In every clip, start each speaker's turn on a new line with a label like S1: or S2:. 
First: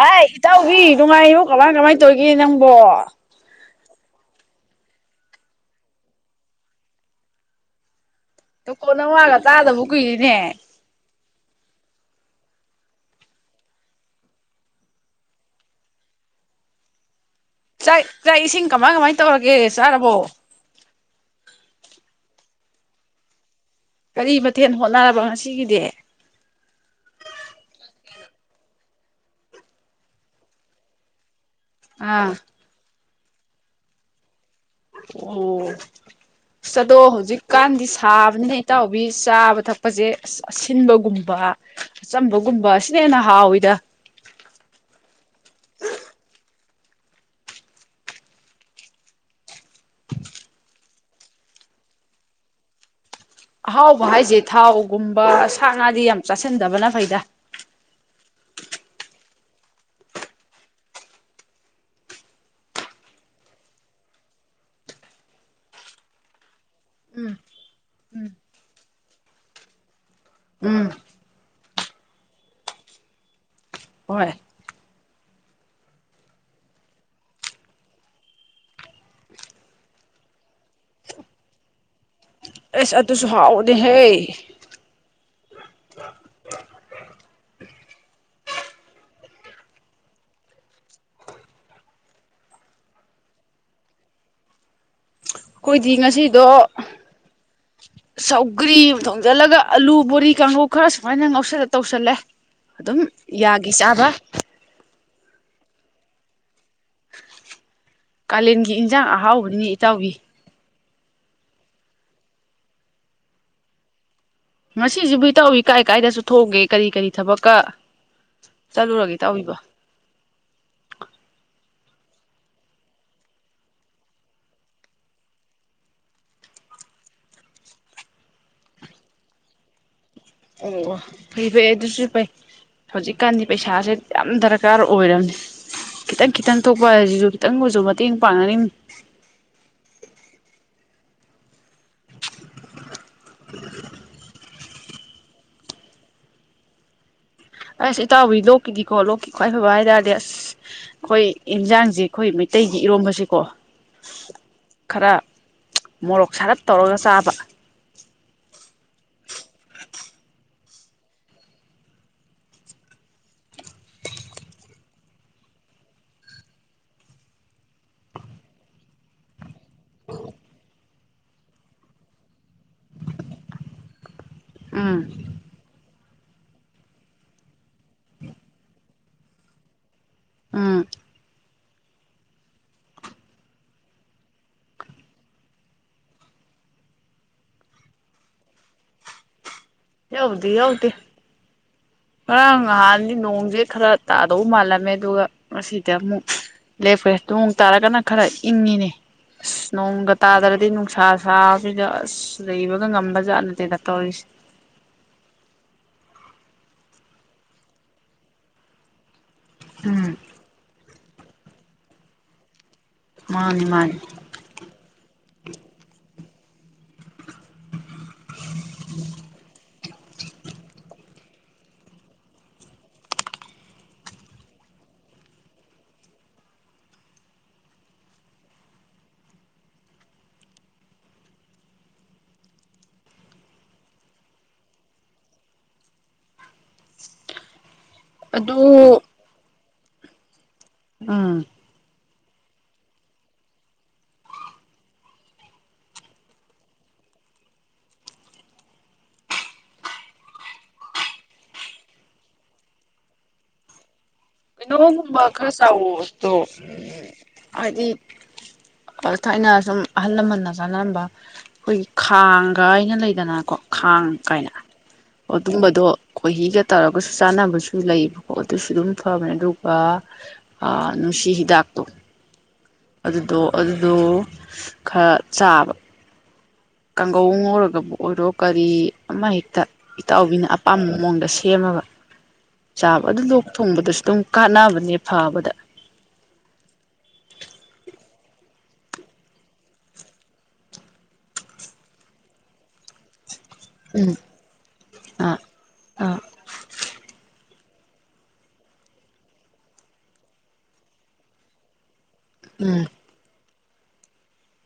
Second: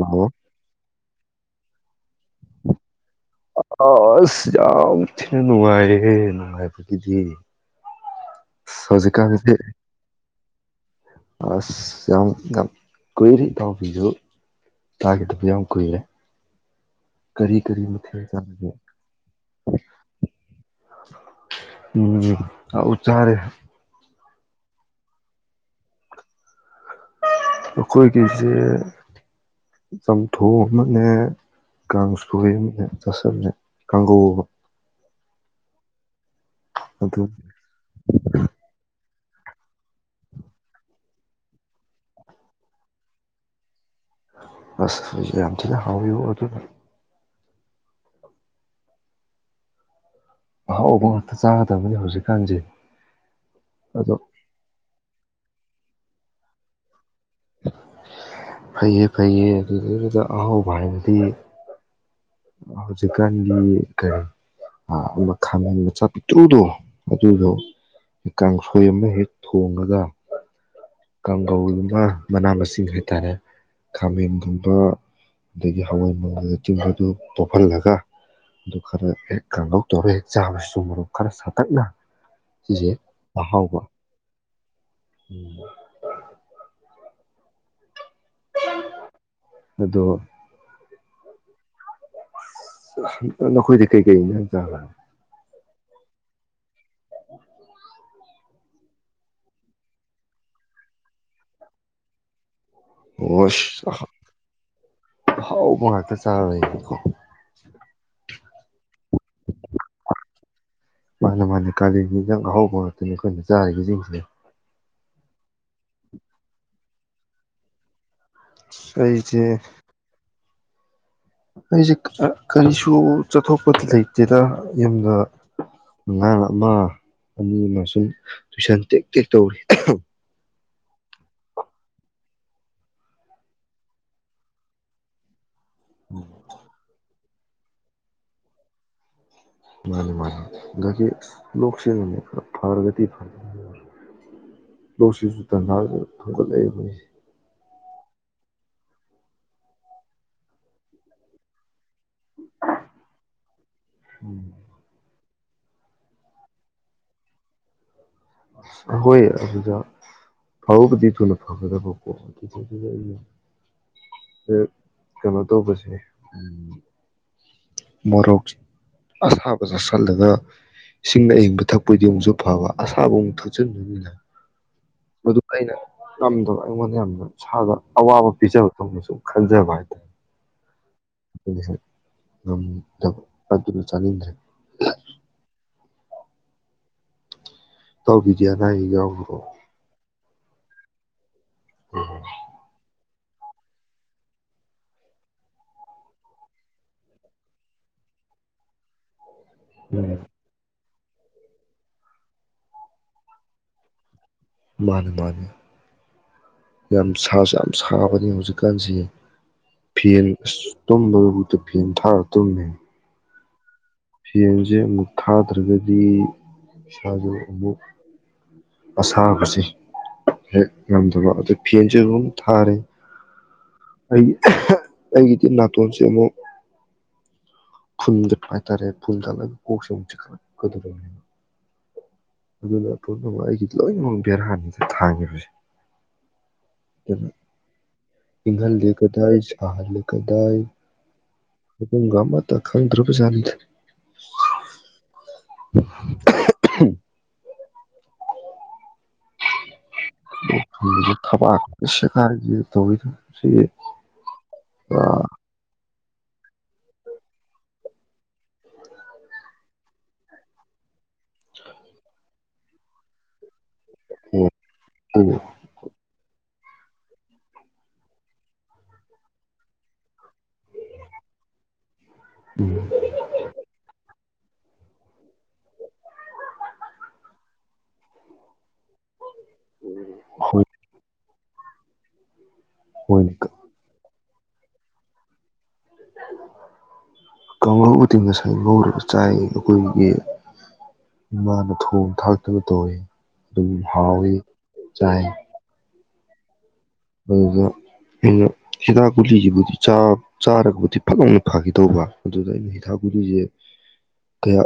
S1: ꯍꯥꯏ ꯏꯇꯥꯑꯣꯕꯤ ꯅꯨꯡꯉꯥꯏꯕꯣ ꯀꯃꯥꯏ ꯀꯃꯥꯏꯅ ꯇꯧꯔꯤꯒꯦ ꯅꯪꯕꯣ
S2: ꯑꯁ ꯌꯥꯝ ꯊꯤꯅ ꯅꯨꯡꯉꯥꯏꯔꯦꯍꯦ ꯅꯨꯡꯉꯥꯏꯕꯒꯤꯗꯤ
S1: ꯇꯣꯀꯣ
S2: ꯑꯁ
S1: ꯅꯪ ꯂꯥꯜꯂ
S2: ꯍꯧꯖꯤꯛꯀꯥꯟꯁꯦ
S1: ꯆꯥꯗꯕ ꯀꯨꯏꯔꯦꯅꯦ
S2: ꯑꯁ ꯌꯥꯝ ꯌꯥꯝ ꯀꯨꯏꯔꯦ ꯏꯇꯥꯕꯤꯁꯨ ꯇꯥꯒꯤꯗꯕ ꯌꯥꯝ ꯀꯨꯏꯔꯦ ꯀꯔꯤ ꯀꯔꯤ
S1: ꯥꯆꯥꯛ
S2: ꯃꯊꯦꯜ
S1: ꯆꯥꯛ ꯏꯁꯤꯡ
S2: ꯆꯥꯔꯒꯦ
S1: ꯀꯃꯥꯏ ꯀꯃꯥꯏ ꯇꯧꯔꯒꯦ ꯆꯥꯔꯕꯣ
S2: ꯎꯆ ꯆꯥꯔꯦ
S1: ꯀꯔꯤ ꯃꯊꯦꯜ ꯍꯣꯠꯅꯔꯕ ꯉꯁꯤꯒꯤꯗꯤ
S2: ꯑꯈꯣꯏꯒꯤꯁꯦ ꯆꯝꯊꯣꯡ ꯑꯃꯅꯦ
S1: ꯑꯥ
S2: ꯀꯥꯡꯁꯣꯏ ꯑꯝꯅꯦ ꯆꯁꯨꯝꯅꯦ ꯀꯪꯍꯧꯕ
S1: ꯑꯣ ꯑꯗꯣ
S2: ꯑꯗꯨ
S1: ꯍꯧꯖꯤꯛꯀꯥꯟꯗꯤ ꯁꯥꯕꯅꯦꯍꯦ ꯏꯇꯥꯎꯕꯤ ꯆꯥꯕ ꯊꯛꯄꯁꯦ ꯑꯁ ꯑꯁꯤꯟꯕꯒꯨꯝꯕ ꯑꯆꯝꯕꯒꯨꯝꯕ ꯑꯁꯤꯅ ꯍꯦꯟꯅ ꯍꯥꯎꯋꯤꯗ
S2: ꯑꯁ ꯌꯥꯝ ꯊꯤꯅ ꯍꯥꯎꯋꯤ ꯑꯗꯨꯅ ꯑꯍꯥꯎꯕ ꯉꯥꯛꯇ ꯆꯥꯒꯗꯕꯅꯤ ꯍꯧꯖꯤꯛꯀꯥꯟꯁꯦ
S1: ꯑ ꯍꯥꯎꯕ
S2: ꯑꯗꯣ
S1: ꯍꯥꯏꯁꯦ ꯊꯥꯎꯒꯨꯝꯕ ꯁꯥ ꯉꯥꯗꯤ ꯌꯥꯝ ꯆꯥꯁꯤꯟꯗꯕꯅ ꯐꯩꯗ
S2: ꯐꯩꯌꯦ ꯐꯩꯌꯦ ꯑꯗꯨꯗꯗꯨꯗ ꯑꯍꯥꯎꯕ ꯍꯥꯏꯅꯗꯤ ꯍꯧꯖꯤꯛꯀꯥꯟꯒꯤ ꯀꯔꯤ ꯃꯈꯥꯃꯦꯟ ꯃꯆꯥ ꯄꯤꯛꯇ꯭ꯔꯨꯗꯣ
S1: ꯎꯝ
S2: ꯑꯗꯨꯗꯣ
S1: ꯎꯝ
S2: ꯀꯥꯡꯁꯣꯏ ꯑꯃ ꯍꯦꯛ ꯊꯣꯡꯉꯒ
S1: ꯎꯝ
S2: ꯀꯧꯒꯨꯝꯕ ꯃꯅꯥ ꯃꯁꯤꯡ ꯍꯥꯏꯇꯥꯔꯦ
S1: ꯍꯣꯏ
S2: ꯈꯥꯃꯦꯟꯒꯨꯝꯕ ꯑꯗꯒꯤ ꯍꯋꯥꯏ ꯃꯪꯜꯗ ꯆꯤꯡꯕꯗꯨ ꯇꯣꯛꯞꯍꯜꯂꯒ ꯑꯗꯨ ꯈꯔ ꯍꯦꯛ ꯀꯥꯡꯧ ꯇꯧꯔ ꯍꯦꯛ ꯆꯥꯕꯁꯤꯁꯨ ꯃꯔꯨꯞ ꯈꯔ ꯁꯥꯇꯛꯅ ꯁꯤꯁꯦ
S1: ꯑꯦꯁ ꯑꯗꯨꯁꯨ ꯍꯥꯎꯎꯅꯦꯍꯦ
S2: ꯎꯝ ꯑꯗꯣ ꯅꯈꯣꯏꯗꯤ ꯀꯩ ꯀꯩꯅꯦ ꯆ
S1: ꯑꯩꯈꯣꯏꯗꯤ ꯉꯁꯤꯗꯣ ꯁꯧꯒ꯭ꯔꯤ ꯑꯃ ꯊꯣꯡꯖꯤꯜꯂꯒ ꯑꯂꯨ ꯕꯣꯔꯤ ꯀꯥꯡꯈꯧ ꯈꯔ ꯁꯨꯃꯥꯏꯅ ꯉꯧꯁꯜꯂ ꯇꯧꯁꯜꯂꯦ ꯑꯗꯨꯝ ꯌꯥꯒꯤ ꯆꯥꯕ
S2: ꯑꯣꯁ ꯐ ꯆꯕ
S1: ꯀꯥꯂꯦꯟꯒꯤ ꯏꯟꯁꯥꯡ ꯑꯍꯥꯎꯕꯅꯤ ꯏꯇꯥꯎꯒꯤ
S2: ꯃꯥꯅ ꯃꯥꯅꯦ ꯀꯥꯂꯤꯦꯟꯒꯤ ꯏꯟꯁꯥꯡ ꯑꯍꯧꯕ ꯉꯛꯇꯅꯤ ꯑꯩꯈꯣꯏꯅ ꯆꯥꯔꯤꯕꯁꯤꯡꯁꯦ
S1: ꯉꯁꯤꯁꯤꯕꯨ ꯏꯇꯥꯎꯕꯤ ꯀꯥꯏ ꯀꯥꯏꯗ ꯆꯠꯊꯣꯛ ꯎꯒꯦ ꯀꯔꯤ ꯀꯔꯤ ꯊꯕꯛꯀ ꯆꯠꯂꯨꯔꯒꯦ
S2: ꯑꯩꯁꯦ
S1: ꯏꯇꯥꯎꯕꯤꯕꯨ
S2: ꯑꯩꯁꯦ ꯀꯔꯤꯁꯨ ꯆꯠꯊꯣꯛꯄꯗꯤ ꯂꯩꯇꯦꯗ ꯌꯨꯝꯗ ꯑꯉꯥꯡ ꯑꯃ ꯑꯅꯤ ꯑꯃ ꯁꯨꯝ ꯇꯨꯏꯁꯟ ꯇꯦꯛ ꯇꯦꯛ ꯇꯧꯔꯤ
S1: ꯑꯣ ꯑꯣ ꯐꯩ ꯐꯩ ꯑꯗꯨꯁꯨ ꯐꯩ ꯍꯧꯖꯤꯛꯀꯥꯟꯗꯤ ꯄꯩꯁꯥꯁꯦ ꯌꯥꯝ ꯗꯔꯀꯥꯔ ꯑꯣꯏꯔꯕꯅꯦ ꯈꯤꯇꯪ ꯈꯤꯇꯪ ꯊꯣꯛꯄ ꯍꯥꯏꯁꯤꯁꯨ ꯈꯤꯇꯪ ꯑꯣꯏꯁꯨ ꯃꯇꯦꯡ ꯄꯥꯡꯅꯅꯤ
S2: ꯃꯥꯅꯤ ꯃꯥꯅꯤ ꯗꯒꯤ ꯂꯣꯛꯁꯦ ꯈꯔ ꯐꯔꯒꯗꯤ
S1: [inaudible]
S2: ꯂꯣꯠꯁꯤꯁꯨ ꯇꯟꯖꯥꯁꯤ ꯊꯨꯡꯒꯠꯂꯛꯏ ꯅꯦ
S1: ꯑꯁ ꯏꯇꯥꯎꯕꯤ ꯂꯣꯛꯀꯤꯗꯤꯀꯣ ꯂꯣꯛꯀꯤ ꯈ꯭ꯋꯥꯏ ꯐꯕ ꯍꯥꯏꯇꯥꯥꯔꯗꯤ ꯑꯁ ꯑꯩꯈꯣꯏ ꯏꯟꯖꯥꯡꯁꯦ ꯑꯩꯈꯣꯏ ꯃꯩꯇꯩꯒꯤ ꯏꯔꯣꯝꯕꯁꯤꯀꯣ
S2: ꯎꯝ
S1: ꯈꯔ ꯃꯣꯔꯣꯛ ꯁꯥꯔꯞ ꯇꯧꯔꯒ ꯆꯥꯕ
S2: ꯑꯁ ꯑꯩꯈꯣꯏ ꯑꯗꯨꯗ ꯐꯕꯨꯗꯤ ꯊꯨꯅ ꯐꯒꯗꯕꯀꯣ ꯑꯗꯨꯗꯗ ꯑ ꯀꯩꯅꯣ ꯇꯧꯕꯁꯦ ꯃꯣꯔꯣꯛ ꯑꯁꯥꯕ ꯆꯥꯁꯜꯂꯒꯥ ꯏꯁꯤꯡ ꯑꯏꯪꯕ ꯊꯛꯄꯣꯏꯗꯤ ꯑꯃꯨꯁꯨꯛ ꯐꯕ ꯑꯁꯥꯕ ꯑꯃꯨꯛ ꯊꯛꯆꯤꯟꯗꯨꯅꯤꯅ
S1: ꯎꯝ
S2: ꯃꯗꯨ ꯑꯩꯅ ꯉꯝꯗꯕ ꯑꯩꯉꯣꯟꯗ ꯌꯥꯝꯅ ꯏꯁꯥꯗ ꯑꯋꯥꯕ ꯄꯤꯖꯕꯗꯧꯅ ꯁꯨꯝ ꯈꯟꯖꯕ ꯍꯥꯏꯇꯥꯔꯦ
S1: ꯑꯥ
S2: [unintelligible] ꯑ ꯑ ꯆꯗ꯭ꯔꯦ ꯇꯧꯕꯤꯗꯤꯅ ꯑꯩꯒ꯭ꯔꯣ
S1: ꯌꯥꯎꯗꯤ ꯌꯥꯎꯗꯤ ꯑꯅꯤ ꯅꯣꯡꯁꯦ ꯈꯔ ꯇꯥꯗꯧ ꯃꯥꯜꯂꯝꯃꯦ ꯑꯗꯨꯒ ꯉꯁꯤꯗꯤ ꯑꯃꯨꯛ ꯂꯦꯞꯈ꯭ꯔꯦ ꯅꯣꯡ ꯇꯥꯔꯒꯅ ꯈꯔ ꯏꯪꯉꯤꯅꯦ
S2: ꯎꯝ
S1: ꯅꯣꯡꯒꯠꯇ ꯑꯗꯔꯗꯤ ꯁꯥ ꯁꯥꯕꯤꯗ ꯑꯁ ꯂꯩꯕꯒ ꯉꯝꯕ ꯖꯥꯠꯅꯠꯇꯦꯗ ꯇꯧꯔꯤꯁꯦ
S2: ꯃꯥꯅꯦ ꯃꯥꯅꯦ ꯌꯥꯝ ꯁꯥꯁꯨ ꯌꯥꯝ ꯁꯥꯕꯅꯤ ꯍꯧꯖꯤꯛꯀꯥꯟꯁꯤ
S1: ꯎꯝ
S2: ꯐ ꯇꯨꯝꯕꯗꯨꯕꯨꯗꯨ ꯐꯦꯟ ꯊꯥꯔ ꯇꯨꯝꯃꯦ
S1: ꯃꯥꯅꯦ ꯃꯥꯅꯤ
S2: ꯐꯦꯟꯁꯦ ꯑꯃꯨꯛ ꯊꯥꯗ꯭ꯔꯒꯗꯤ ꯏꯁꯗ ꯑꯃꯨꯛ ꯑꯁꯥꯄꯁ ꯍꯦꯛ ꯉꯝꯗꯕ ꯑꯗꯨ ꯐꯦꯟꯁꯨꯦ ꯑꯗꯨꯝ ꯊꯥꯔꯦ ꯑꯩ ꯑꯩꯒꯤꯗꯤ ꯅꯥꯇꯣꯟꯁꯦ ꯑꯃꯨꯛ ꯐꯟꯖꯠꯥꯏ ꯇꯔꯦ ꯐꯟꯖꯂꯒ ꯀꯣꯁꯟꯁꯤ ꯈꯂꯗ ꯑꯗꯨꯅ ꯄꯨꯝꯅꯃꯛ ꯑꯩꯒꯤ ꯂꯣꯏꯅꯃꯛ ꯕꯦꯔ ꯍꯥꯅꯤꯗꯦ ꯊꯥꯡꯉꯦ ꯍꯧꯁꯦ ꯀꯩꯅꯣ
S1: ꯑꯗꯨ
S2: ꯏꯪꯍꯥꯟꯗꯤ ꯀꯗ ꯑꯍꯂ ꯀꯗꯥꯏ
S1: ꯑꯥ
S2: ꯎꯨꯡꯒ ꯑꯃꯇ ꯈꯪꯗ꯭ꯔꯕꯖꯥꯠꯅꯤꯗ [inaudible] ꯊꯕꯁꯦ ꯀꯥ ꯇ
S1: ꯩꯅꯣꯕ ꯀꯜꯁꯥꯎ ꯑꯣ ꯍꯥꯏꯗꯤ ꯊꯥꯏꯅ ꯁꯨꯝ ꯑꯍꯜ ꯂꯃꯟꯅ ꯆꯥꯟꯅꯔꯝꯕ ꯑꯩꯈꯣꯏ ꯈꯥꯡ ꯀꯥꯏꯅ ꯂꯩꯗꯅꯀꯣ ꯈꯥꯡ ꯀꯥꯏꯅ
S2: ꯐꯣꯟꯁꯦ
S1: ꯑꯗꯨꯝꯕꯗꯣ ꯈꯣꯏꯍꯤꯒ ꯇꯧꯔꯒꯁꯨ ꯆꯥꯟꯅꯕꯁꯨ ꯂꯩꯌꯦꯕꯀꯣ ꯑꯗꯨꯁꯨ ꯑꯗꯨꯝ ꯐꯕꯅꯦ ꯑꯗꯨꯒ ꯅꯨꯡꯁꯤ ꯍꯤꯗꯥꯛꯇꯣ
S2: ꯎꯝ
S1: ꯑꯗꯨꯗꯣ ꯑꯗꯨꯗꯣ ꯈꯔ ꯆꯥꯕ ꯀꯥꯡꯒꯧ ꯉꯧꯔꯒꯕꯨ ꯑꯣꯏꯔꯣ ꯀꯔꯤ ꯑꯃ ꯍ ꯏꯇꯥꯎꯕꯤꯅ
S2: ꯍꯣꯏ
S1: ꯑꯄꯥꯝꯕ ꯃꯑꯣꯡꯗꯁꯨ ꯁꯦꯝꯃꯕ ꯆꯥꯕ ꯑꯗꯨ
S2: ꯍꯣꯏꯅꯦ
S1: ꯂꯣꯛ ꯊꯨꯡꯕꯗꯁꯨ ꯑꯗꯨꯝ ꯀꯥꯟꯅꯕꯅꯦ ꯐꯕꯗ
S2: ꯀꯥꯡꯂꯨꯞ ꯃꯇꯦꯡ ꯉꯁꯥꯏ ꯉꯧꯔꯒ ꯆꯥꯏ ꯑꯩꯈꯣꯏꯒꯤ ꯏꯃꯥꯅ ꯊꯣꯡ ꯊꯥꯛꯇꯅ ꯇꯧꯋꯤ ꯑꯗꯨꯝ
S1: ꯎꯝ
S2: ꯍꯥꯎꯒꯤ ꯆꯥꯏ
S1: ꯑꯥ ꯑꯥ
S2: ꯑꯗꯨꯗ ꯑꯩꯅ ꯍꯤꯗꯥꯛ ꯨꯂꯤꯁꯤꯕꯨꯗꯤ ꯆꯥꯔꯒꯕꯨꯗꯤ ꯐꯖꯧꯅ ꯐꯈꯤꯗꯧꯕ ꯑꯗꯨꯗ ꯑꯩꯅ
S1: ꯎꯝ
S2: ꯍꯤꯊꯥꯛꯒꯨꯔꯤꯁꯦ ꯀꯌꯥ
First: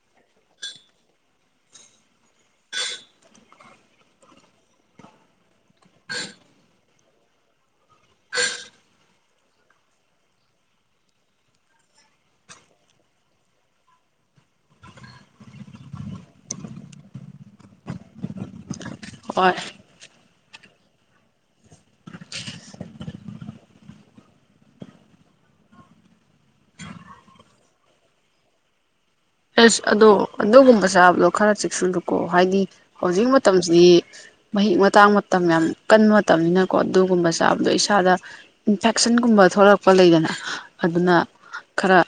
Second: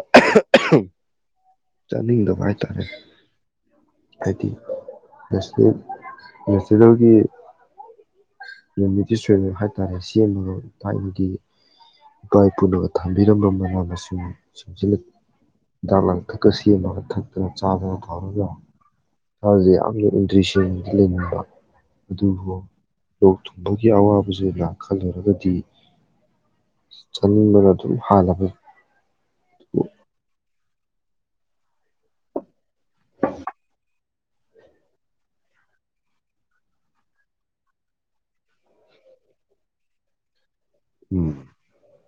S2: ꯆꯥꯅꯤꯡꯗꯕ ꯍꯥꯏꯇꯥꯔꯦ ꯍꯥꯏꯗꯤ ꯁꯤꯁꯤꯗ ꯒꯤ ꯔꯦꯃꯤꯗꯤꯁ ꯍꯥꯏꯇꯥꯔꯦ ꯁꯦꯝꯃꯒ ꯊꯥꯏꯅꯒꯤ ꯏꯄꯥ ꯏꯄꯨꯅꯒ ꯊꯝꯕꯤꯔꯝꯕ ꯃꯅꯥ ꯃꯁꯤꯡ ꯁꯁꯤ ꯍꯤꯗꯥꯛ ꯂꯥꯡꯊꯛꯀ ꯁꯦꯝꯃꯒ ꯊꯛꯇꯅ ꯆꯥꯗꯅ ꯊꯧꯔꯒ
S1: ꯍꯣꯏ
S2: ꯍꯥꯏꯕ ꯌꯥꯝꯅ ꯏꯟꯗꯔꯤꯁꯤ ꯇ ꯂꯕ ꯊꯨꯝꯕꯒꯤ ꯑꯋꯥꯕꯁꯦ ꯌꯥꯝ ꯈꯜꯂꯨꯔꯒꯗꯤ ꯆꯥꯅꯤꯡꯕꯅ ꯑꯗꯨꯝ ꯍꯥꯟꯂꯅꯕ
S1: ꯑꯦꯁ ꯑꯗꯣ ꯑꯗꯨꯒꯨꯝꯕ ꯆꯥꯕꯗꯣ ꯈꯔ ꯆꯦꯛꯁꯨꯜꯂꯨꯀꯣ ꯍꯥꯏꯗꯤ ꯍꯧꯖꯤꯛ ꯃꯇꯝꯁꯤꯗꯤ ꯃꯍꯤꯛ ꯃꯇꯥꯡ ꯃꯇꯝ ꯌꯥꯝ ꯀꯟꯕ ꯃꯇꯝꯅꯤꯅꯀꯣ ꯑꯗꯨꯒꯨꯝꯕ ꯆꯥꯕꯗꯣ ꯏꯁꯥꯗ ꯏꯟꯐꯦꯛꯁꯟꯒꯨꯝꯕ ꯊꯣꯛꯂꯛꯄ ꯂꯩꯗꯅ ꯑꯗꯨꯅ
S2: ꯎꯝ
S1: ꯈꯔ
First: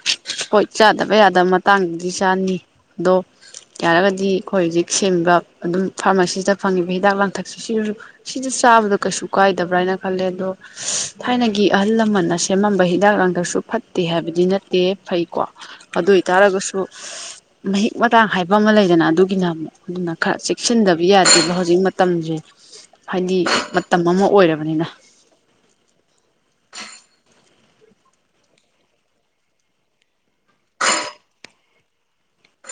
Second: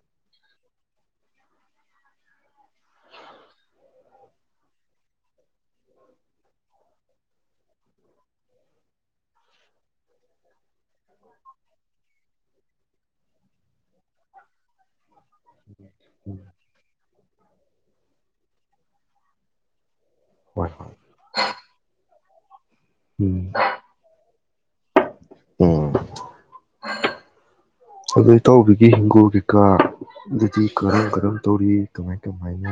S1: ꯍꯣꯏ ꯆꯥꯗꯕ ꯌꯥꯗꯕ ꯃꯇꯥꯡꯗ ꯆꯥꯅꯤ ꯑꯗꯣ ꯌꯥꯔꯒꯗꯤ ꯑꯩꯈꯣꯏ ꯍꯧꯖꯤꯛ ꯁꯦꯝꯃꯤꯕ ꯑꯗꯨꯝ ꯐꯥꯔꯃꯥꯁꯤꯁꯤꯗ ꯐꯪꯉꯤꯕ ꯍꯤꯗꯥꯛ ꯂꯥꯡꯊꯛꯁꯤ ꯁꯤꯁꯨ ꯁꯤꯗ ꯆꯥꯕꯗ ꯀꯩꯁꯨ ꯀꯥꯏꯗꯕ꯭ꯔꯥ ꯍꯥꯏꯅ ꯈꯜꯂꯦ ꯑꯗꯣ ꯊꯥꯏꯅꯒꯤ ꯑꯍꯜ ꯂꯃꯟꯅ ꯁꯦꯝꯃꯝꯕ ꯍꯤꯗꯥꯛ ꯂꯥꯡꯊꯛꯁꯨ ꯐꯠꯇꯦ ꯍꯥꯏꯕꯗꯤ ꯅꯠꯇꯦ ꯐꯩꯀꯣ ꯑꯗꯨ ꯑꯣꯏꯇꯥꯔꯒꯁꯨ ꯃꯍꯤꯛ ꯃꯇꯥꯡ ꯍꯥꯏꯕ ꯑꯃ ꯂꯩꯗꯅ ꯑꯗꯨꯒꯤꯅ ꯑꯃꯨꯛ ꯑꯗꯨꯅ ꯈꯔ
S2: ꯍꯣꯏ ꯍꯣꯏ
S1: ꯆꯦꯛꯁꯤꯟꯗꯕ ꯌꯥꯗꯦꯕ ꯍꯧꯖꯤꯛ ꯃꯇꯝ ꯍꯥꯏꯗꯤ ꯃꯇꯝ ꯑꯃ ꯑꯣꯏꯔꯔꯕ ꯃꯅꯤꯅ
S2: ꯑꯣ ꯑꯗꯨꯗꯣ ꯏꯇꯥꯎꯕꯤꯒꯤ ꯍꯤꯡꯒꯣꯕꯤꯀꯥ ꯑꯗꯨꯗꯤ ꯀꯔꯝ ꯀꯔꯝ ꯇꯧꯔꯤ ꯀꯃꯥꯏ ꯀꯃꯥꯏꯅ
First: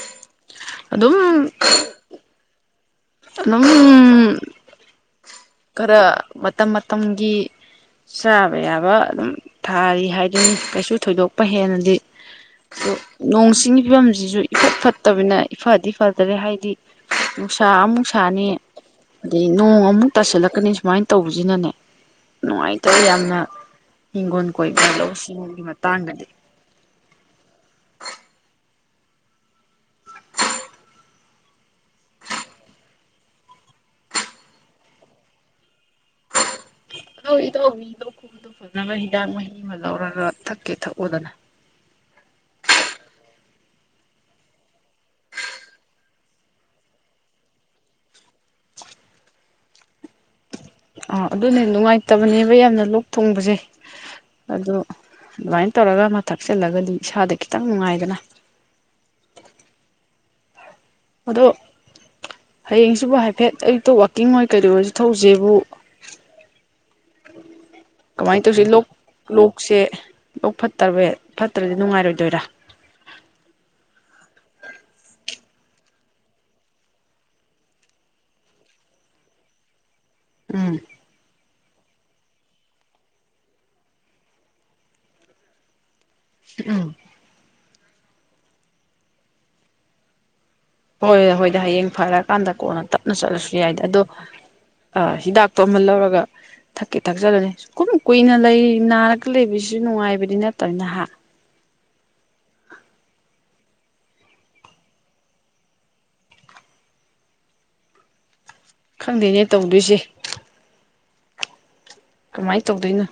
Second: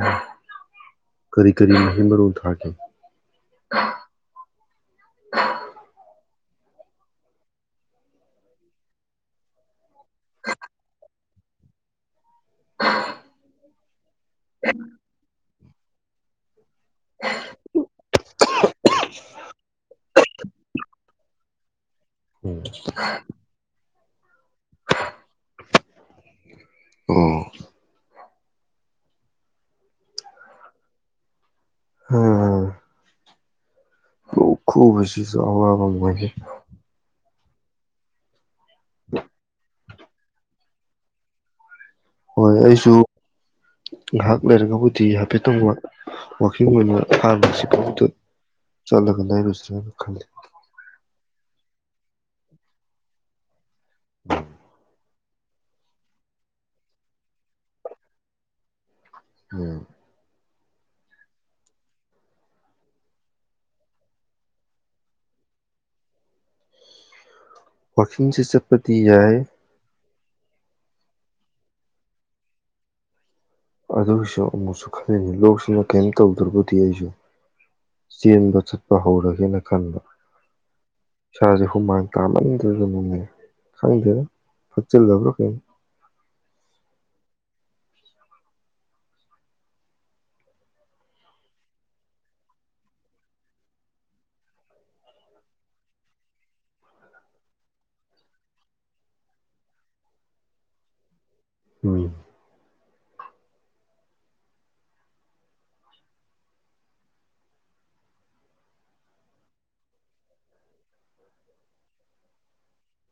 S1: ꯑꯗꯨꯝ
S2: ꯀꯔꯤ ꯀꯔꯤ ꯃꯍꯩ ꯃꯔꯣꯡ ꯊꯥꯒꯦ
S1: ꯑꯗꯨꯝ ꯈꯔ ꯃꯇꯝ ꯃꯇꯝꯒꯤ ꯆꯥꯕ ꯌꯥꯕ ꯑꯗꯨꯝ ꯊꯥꯔꯤ ꯍꯥꯏꯗꯨꯅꯤ ꯀꯩꯁꯨ ꯊꯣꯏꯗꯣꯛꯄ ꯍꯦꯟꯅꯗꯤ ꯑꯗꯨ ꯅꯣꯡꯁꯤꯡ ꯋꯥꯝꯁꯤ ꯁꯤꯁꯨ ꯏꯐꯠ ꯐꯠꯇꯕꯤꯅ ꯏꯐꯗꯤ ꯐꯗꯔꯦ ꯍꯥꯏꯗꯤ ꯅꯨꯡꯁꯥ ꯑꯃꯨꯛꯁꯥ ꯁꯅꯤ ꯑꯗꯨꯗꯒꯤ ꯅꯣꯡ ꯑꯃ ꯇꯁꯤꯜꯂꯛꯀꯅꯤ ꯁꯨꯃꯥꯏꯅ ꯇꯧꯕꯁꯤꯅꯅꯦ ꯅꯨꯡꯉꯥꯏꯇꯕ ꯌꯥꯝꯅ ꯍꯤꯡꯒꯣꯜ ꯀꯣꯏ ꯂꯧꯎ ꯁꯤꯡꯎꯒꯤ ꯃꯇꯥꯡꯗꯗꯤ
S2: ꯎꯝ ꯑꯣ ꯈ ꯁꯤꯁꯨ ꯑꯋꯥꯣꯏꯦ
S1: ꯏꯇꯧꯕꯤ ꯂꯣꯛꯈꯨꯕꯗꯣ ꯐꯅꯕ ꯍꯤꯗꯥꯛ ꯃꯍꯤ ꯑꯃ ꯂꯧꯔꯒ ꯊꯛꯀꯦ ꯊꯛꯎꯗꯅ
S2: ꯍꯣꯏ ꯑꯩꯁꯨ ꯉꯥꯏꯍꯥꯛ ꯂꯩꯔꯒꯕꯨꯗꯤ ꯍꯥꯏꯐꯦꯠꯇꯪ ꯋꯀꯤꯡ ꯑꯣꯏꯅ ꯍꯥꯟꯕꯁꯤꯐꯥꯎꯗ ꯆꯠꯂꯒ ꯂꯩꯔꯨꯁ꯭ꯔꯅ ꯈꯜꯂꯤ
S1: ꯑꯥ ꯑꯗꯨꯅꯦ ꯅꯨꯡꯉꯥꯏꯇꯕꯅꯦꯕ ꯌꯥꯝꯅ ꯂꯣꯛ ꯊꯣꯡꯕꯁꯦ ꯑꯗꯨ ꯑꯗꯨꯃꯥꯏꯅ ꯇꯧꯔꯒ ꯃꯥ ꯊꯛꯆꯤꯜꯂꯒꯗꯤ ꯏꯁꯥꯗ ꯈꯤꯇꯪ ꯅꯨꯡꯉꯥꯏꯗꯅ
S2: ꯎꯝ
S1: ꯑꯗꯣ ꯍꯌꯦꯡꯁꯤꯕꯨ ꯍꯥꯏꯐꯦꯠ ꯑꯌꯨꯛꯇ ꯋꯥꯛꯀꯤꯡ ꯑꯣꯏ ꯀꯩꯗꯧ ꯑꯣꯏꯁꯨ ꯊꯧꯁꯦꯕꯨ
S2: ꯋꯥꯛꯀꯤꯡꯁꯦ
S1: ꯀꯃꯥꯏꯅ ꯇꯧꯁꯤ ꯂꯣꯛ
S2: ꯆꯠꯄꯗꯤ ꯌꯥꯏ
S1: ꯂꯣꯛꯁꯦ ꯂꯣꯛ ꯐꯠꯇꯕ ꯐꯠꯇ꯭ꯔꯗꯤ ꯅꯨꯡꯉꯥꯏꯔꯣꯏꯗꯣꯏꯔꯥ
S2: ꯑꯗꯨꯒꯤꯁꯨ ꯑꯃꯨꯛꯁꯨ ꯈꯜꯂꯤꯉꯤ ꯂꯣꯛꯁꯤꯅ ꯀꯩꯝ ꯇꯧꯗ꯭ꯔꯕꯨꯗꯤ ꯑꯩꯁꯨ ꯆꯦꯟꯕ ꯆꯠꯄ ꯍꯧꯔꯒꯦꯅ ꯈꯟꯕ
S1: ꯎꯝ
S2: ꯈꯨꯨꯃꯥꯡ ꯇꯥꯃꯟꯗ꯭ꯔꯦꯒꯅꯦ ꯈꯪꯗꯦꯅ ꯐꯠꯆꯤꯜꯂꯕ꯭ꯔꯣ ꯀꯩꯅꯣ
S1: ꯎꯝ ꯍꯣꯏ ꯍꯣꯏꯗꯤ ꯍꯌꯦꯡ ꯐꯔꯀꯥꯟꯗ ꯀꯣꯟꯅ ꯇꯞꯅ ꯆꯠꯂꯁꯨ ꯌꯥꯏꯗ ꯑꯗꯣ ꯍꯤꯗꯥꯛꯇꯣ ꯑꯃ ꯂꯧꯔꯒ ꯊꯛꯀꯦ ꯊꯛꯆꯜꯂꯨꯅꯤ ꯀꯨꯝ ꯀꯨꯏꯅ ꯂꯩ ꯅꯥꯔꯒ ꯂꯩꯕꯁꯤꯁꯨ ꯅꯨꯡꯉꯥꯏꯕꯗꯤ ꯅꯠꯇꯕꯅꯤ ꯅꯍꯥꯛ
S2: ꯎꯝ
S1: ꯈꯪꯗꯦꯅꯦ ꯇꯧꯗꯣꯏꯁꯦ ꯀꯃꯥꯏꯅ ꯇꯧꯗꯣꯏꯅꯣ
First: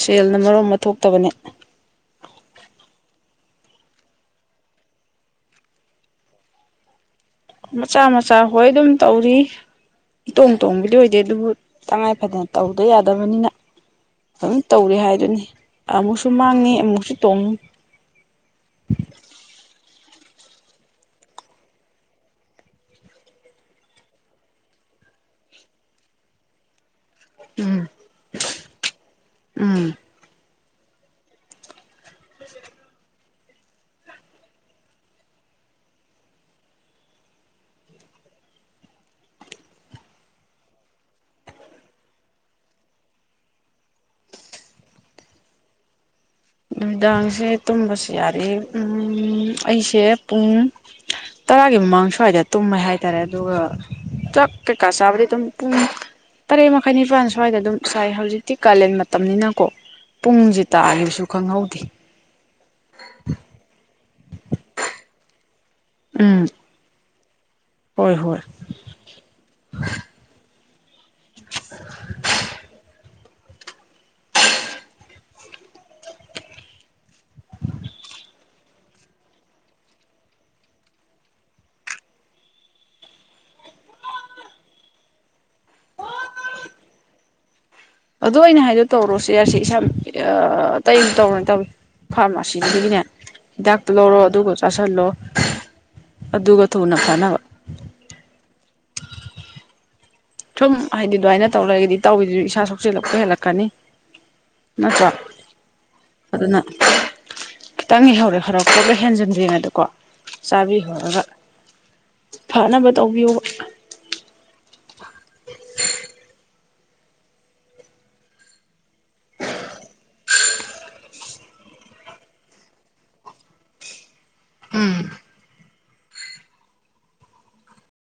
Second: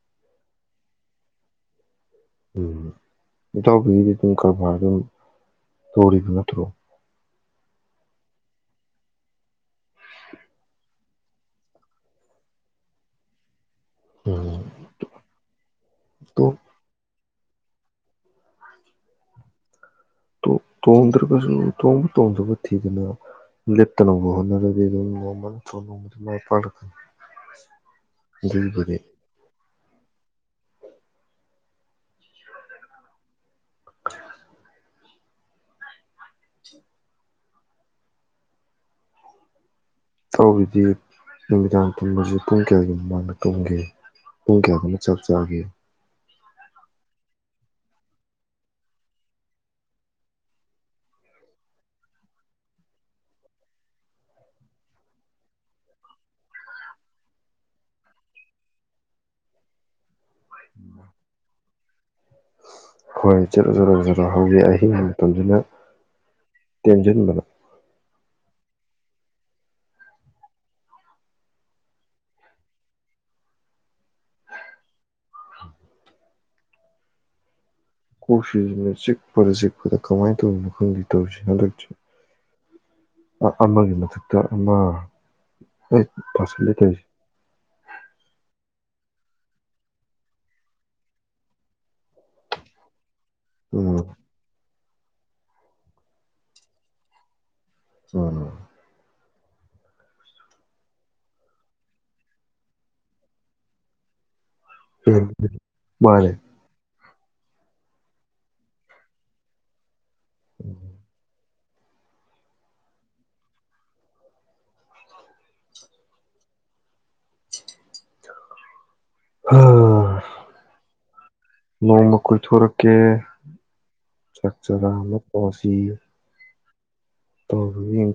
S1: ꯁꯦꯜꯅ ꯃꯔꯣ ꯑꯃ ꯊꯣꯛꯇꯕꯅꯦ
S2: ꯎꯝ ꯏꯇꯥꯎꯕꯤꯒꯤꯗꯤ ꯑꯗꯨꯝ ꯀꯔꯕꯥꯔ ꯑꯗꯨꯝ ꯇꯧꯔꯤꯕ ꯅꯠꯇ꯭ꯔꯣ
S1: ꯃꯆꯥ ꯃꯆꯥ ꯍꯣꯏ ꯑꯗꯨꯝ ꯇꯧꯔꯤ ꯏꯇꯣꯡ ꯇꯣꯡꯕꯗꯤ ꯑꯣꯏꯗꯦ ꯑꯗꯨꯕꯨ ꯇꯉꯥꯏ ꯐꯗꯅ ꯇꯧꯗ ꯌꯥꯗꯕꯅꯤꯅ ꯑꯗꯨꯝ
S2: ꯎꯝ
S1: ꯇꯧꯔꯤꯦ ꯍꯥꯏꯗꯨꯅꯤ ꯑꯃꯨꯛꯁꯨ
S2: ꯇꯣ
S1: ꯃꯥꯡꯉꯤ ꯑꯃꯨꯛꯁꯨ ꯇꯨꯡꯨꯡ
S2: ꯇꯣꯡꯗ꯭ꯔꯒꯁꯨ ꯇꯣꯡꯕ ꯇꯣꯡꯗꯕ ꯊꯤꯗꯅ ꯂꯦꯞꯇꯅꯕ ꯍꯣꯠꯅꯔꯗꯤ ꯑꯗꯨꯝ ꯅꯣꯡꯃ ꯅ ꯃꯥꯏ ꯄꯥꯛꯂꯛꯀꯅꯤ
S1: ꯎꯝ
S2: ꯜꯕꯨꯔꯗꯤ
S1: ꯎꯝ [inaudible]
S2: [inaudible] ꯇꯧꯔꯤꯗꯤ ꯅꯨꯃꯤꯗꯥꯡ ꯇꯨꯝꯕꯁꯤ ꯄꯨꯡ ꯀꯌꯥꯒꯤ ꯃꯃꯥꯡꯗ ꯇꯨꯝꯒꯦ ꯄꯨꯡ ꯀꯌꯥꯗꯃ ꯆꯥꯛ ꯆꯥꯒꯦ
S1: ꯅꯨꯃꯤꯗꯥꯡꯁꯦ ꯇꯨꯝꯕꯁꯨ ꯌꯥꯔꯦ ꯎ ꯑꯩꯁꯦ ꯄꯨꯡ ꯇꯔꯥꯒꯤ ꯃꯃꯥꯡ ꯁ꯭ꯋꯥꯏꯗ ꯇꯨꯝꯃꯦ ꯍꯥꯏꯇꯥꯔꯦ ꯑꯗꯨꯒ ꯆꯥꯛ ꯀꯩꯀꯥ ꯆꯥꯕꯗꯤ ꯑꯗꯨꯝ ꯄꯨꯡ ꯇꯔꯦꯠ ꯃꯈꯥꯏ ꯅꯤꯄꯥꯜ ꯁ꯭ꯋꯥꯏꯗ ꯑꯗꯨꯝ ꯆꯥꯏ ꯍꯧꯖꯤꯛꯇꯤ ꯀꯥꯂꯦꯟ ꯃꯇꯝꯅꯤꯅꯀꯣ ꯄꯨꯡꯁ ꯇꯥꯈꯤꯕꯁꯨ ꯈꯪꯍꯧꯗꯦ
S2: ꯍꯣꯏ ꯆꯠꯂꯣ ꯆꯂꯣ ꯑꯗꯣ ꯍꯧꯖꯤꯛ ꯑꯍꯤꯡꯒꯤ ꯃꯇꯝꯁꯤꯅ
S1: ꯎꯝ
S2: ꯃꯖꯟꯕ
S1: ꯍꯣꯏ ꯍꯣꯏ [inaudible]
S2: [inaudible] ꯀꯣꯛꯁꯤꯁꯤꯅ ꯆꯤꯛꯄꯗ ꯆꯤꯛꯄꯗ ꯀꯃꯥꯏꯅ ꯇꯧ ꯃꯈꯪꯒꯤ ꯇꯧꯔꯤꯁꯤ ꯍꯟꯗꯛꯁ ꯑꯃꯒꯤ ꯃꯊꯛꯇ ꯑꯃ ꯍ ꯐꯁ ꯂꯩ ꯀꯁ
S1: ꯑꯗꯨꯗ ꯑꯩꯅ ꯍꯥꯏꯗꯣ ꯇꯧꯔꯣꯁꯦ ꯌꯥꯁ ꯏꯁꯥ ꯇꯩꯅ ꯇꯧꯔꯅꯦ ꯇꯧ ꯐꯥꯔꯃꯥꯁꯤꯗꯨꯗꯒꯤꯅꯦ ꯍꯤꯗꯥꯛꯇ
S2: ꯎꯝ
S1: ꯂꯧꯔꯣ ꯑꯗꯨꯒꯁꯨ ꯆꯥꯥꯁꯜꯂꯣ ꯑꯗꯨꯒ ꯊꯨꯅ ꯀꯥꯟꯅꯕ
S2: ꯑꯂꯣ
S1: ꯁꯨꯝ ꯍꯥꯏꯗꯤ ꯑꯗꯨꯃꯥꯏꯅ ꯇꯧꯔꯒꯗꯤ ꯇꯧꯏꯗꯨꯁꯨ ꯏꯁꯥ ꯁꯣꯛꯆꯤꯜꯂꯛꯄ ꯍꯦꯜꯂꯛꯀꯅꯤ ꯅꯠꯇ꯭ꯔꯣ
S2: ꯃꯥꯅꯦ
S1: ꯑꯗꯨꯅ ꯈꯤꯇꯪꯍꯧꯔꯛꯑꯦ ꯍꯧꯔꯛꯄꯒ ꯍꯦꯟꯖꯤꯟꯗ꯭ꯔꯤꯉꯩꯗꯀꯣ ꯆꯥꯕꯤ ꯍꯕ ꯐꯅꯕ ꯇꯧꯕꯤꯌꯨꯕ
S2: ꯑ ꯅꯣꯡꯃ ꯀꯣꯏꯊꯣꯔꯛꯀꯦ ꯆꯠ ꯆꯔ ꯑꯃꯁꯤ ꯇꯧꯔꯒ ꯌꯦꯡꯒꯣ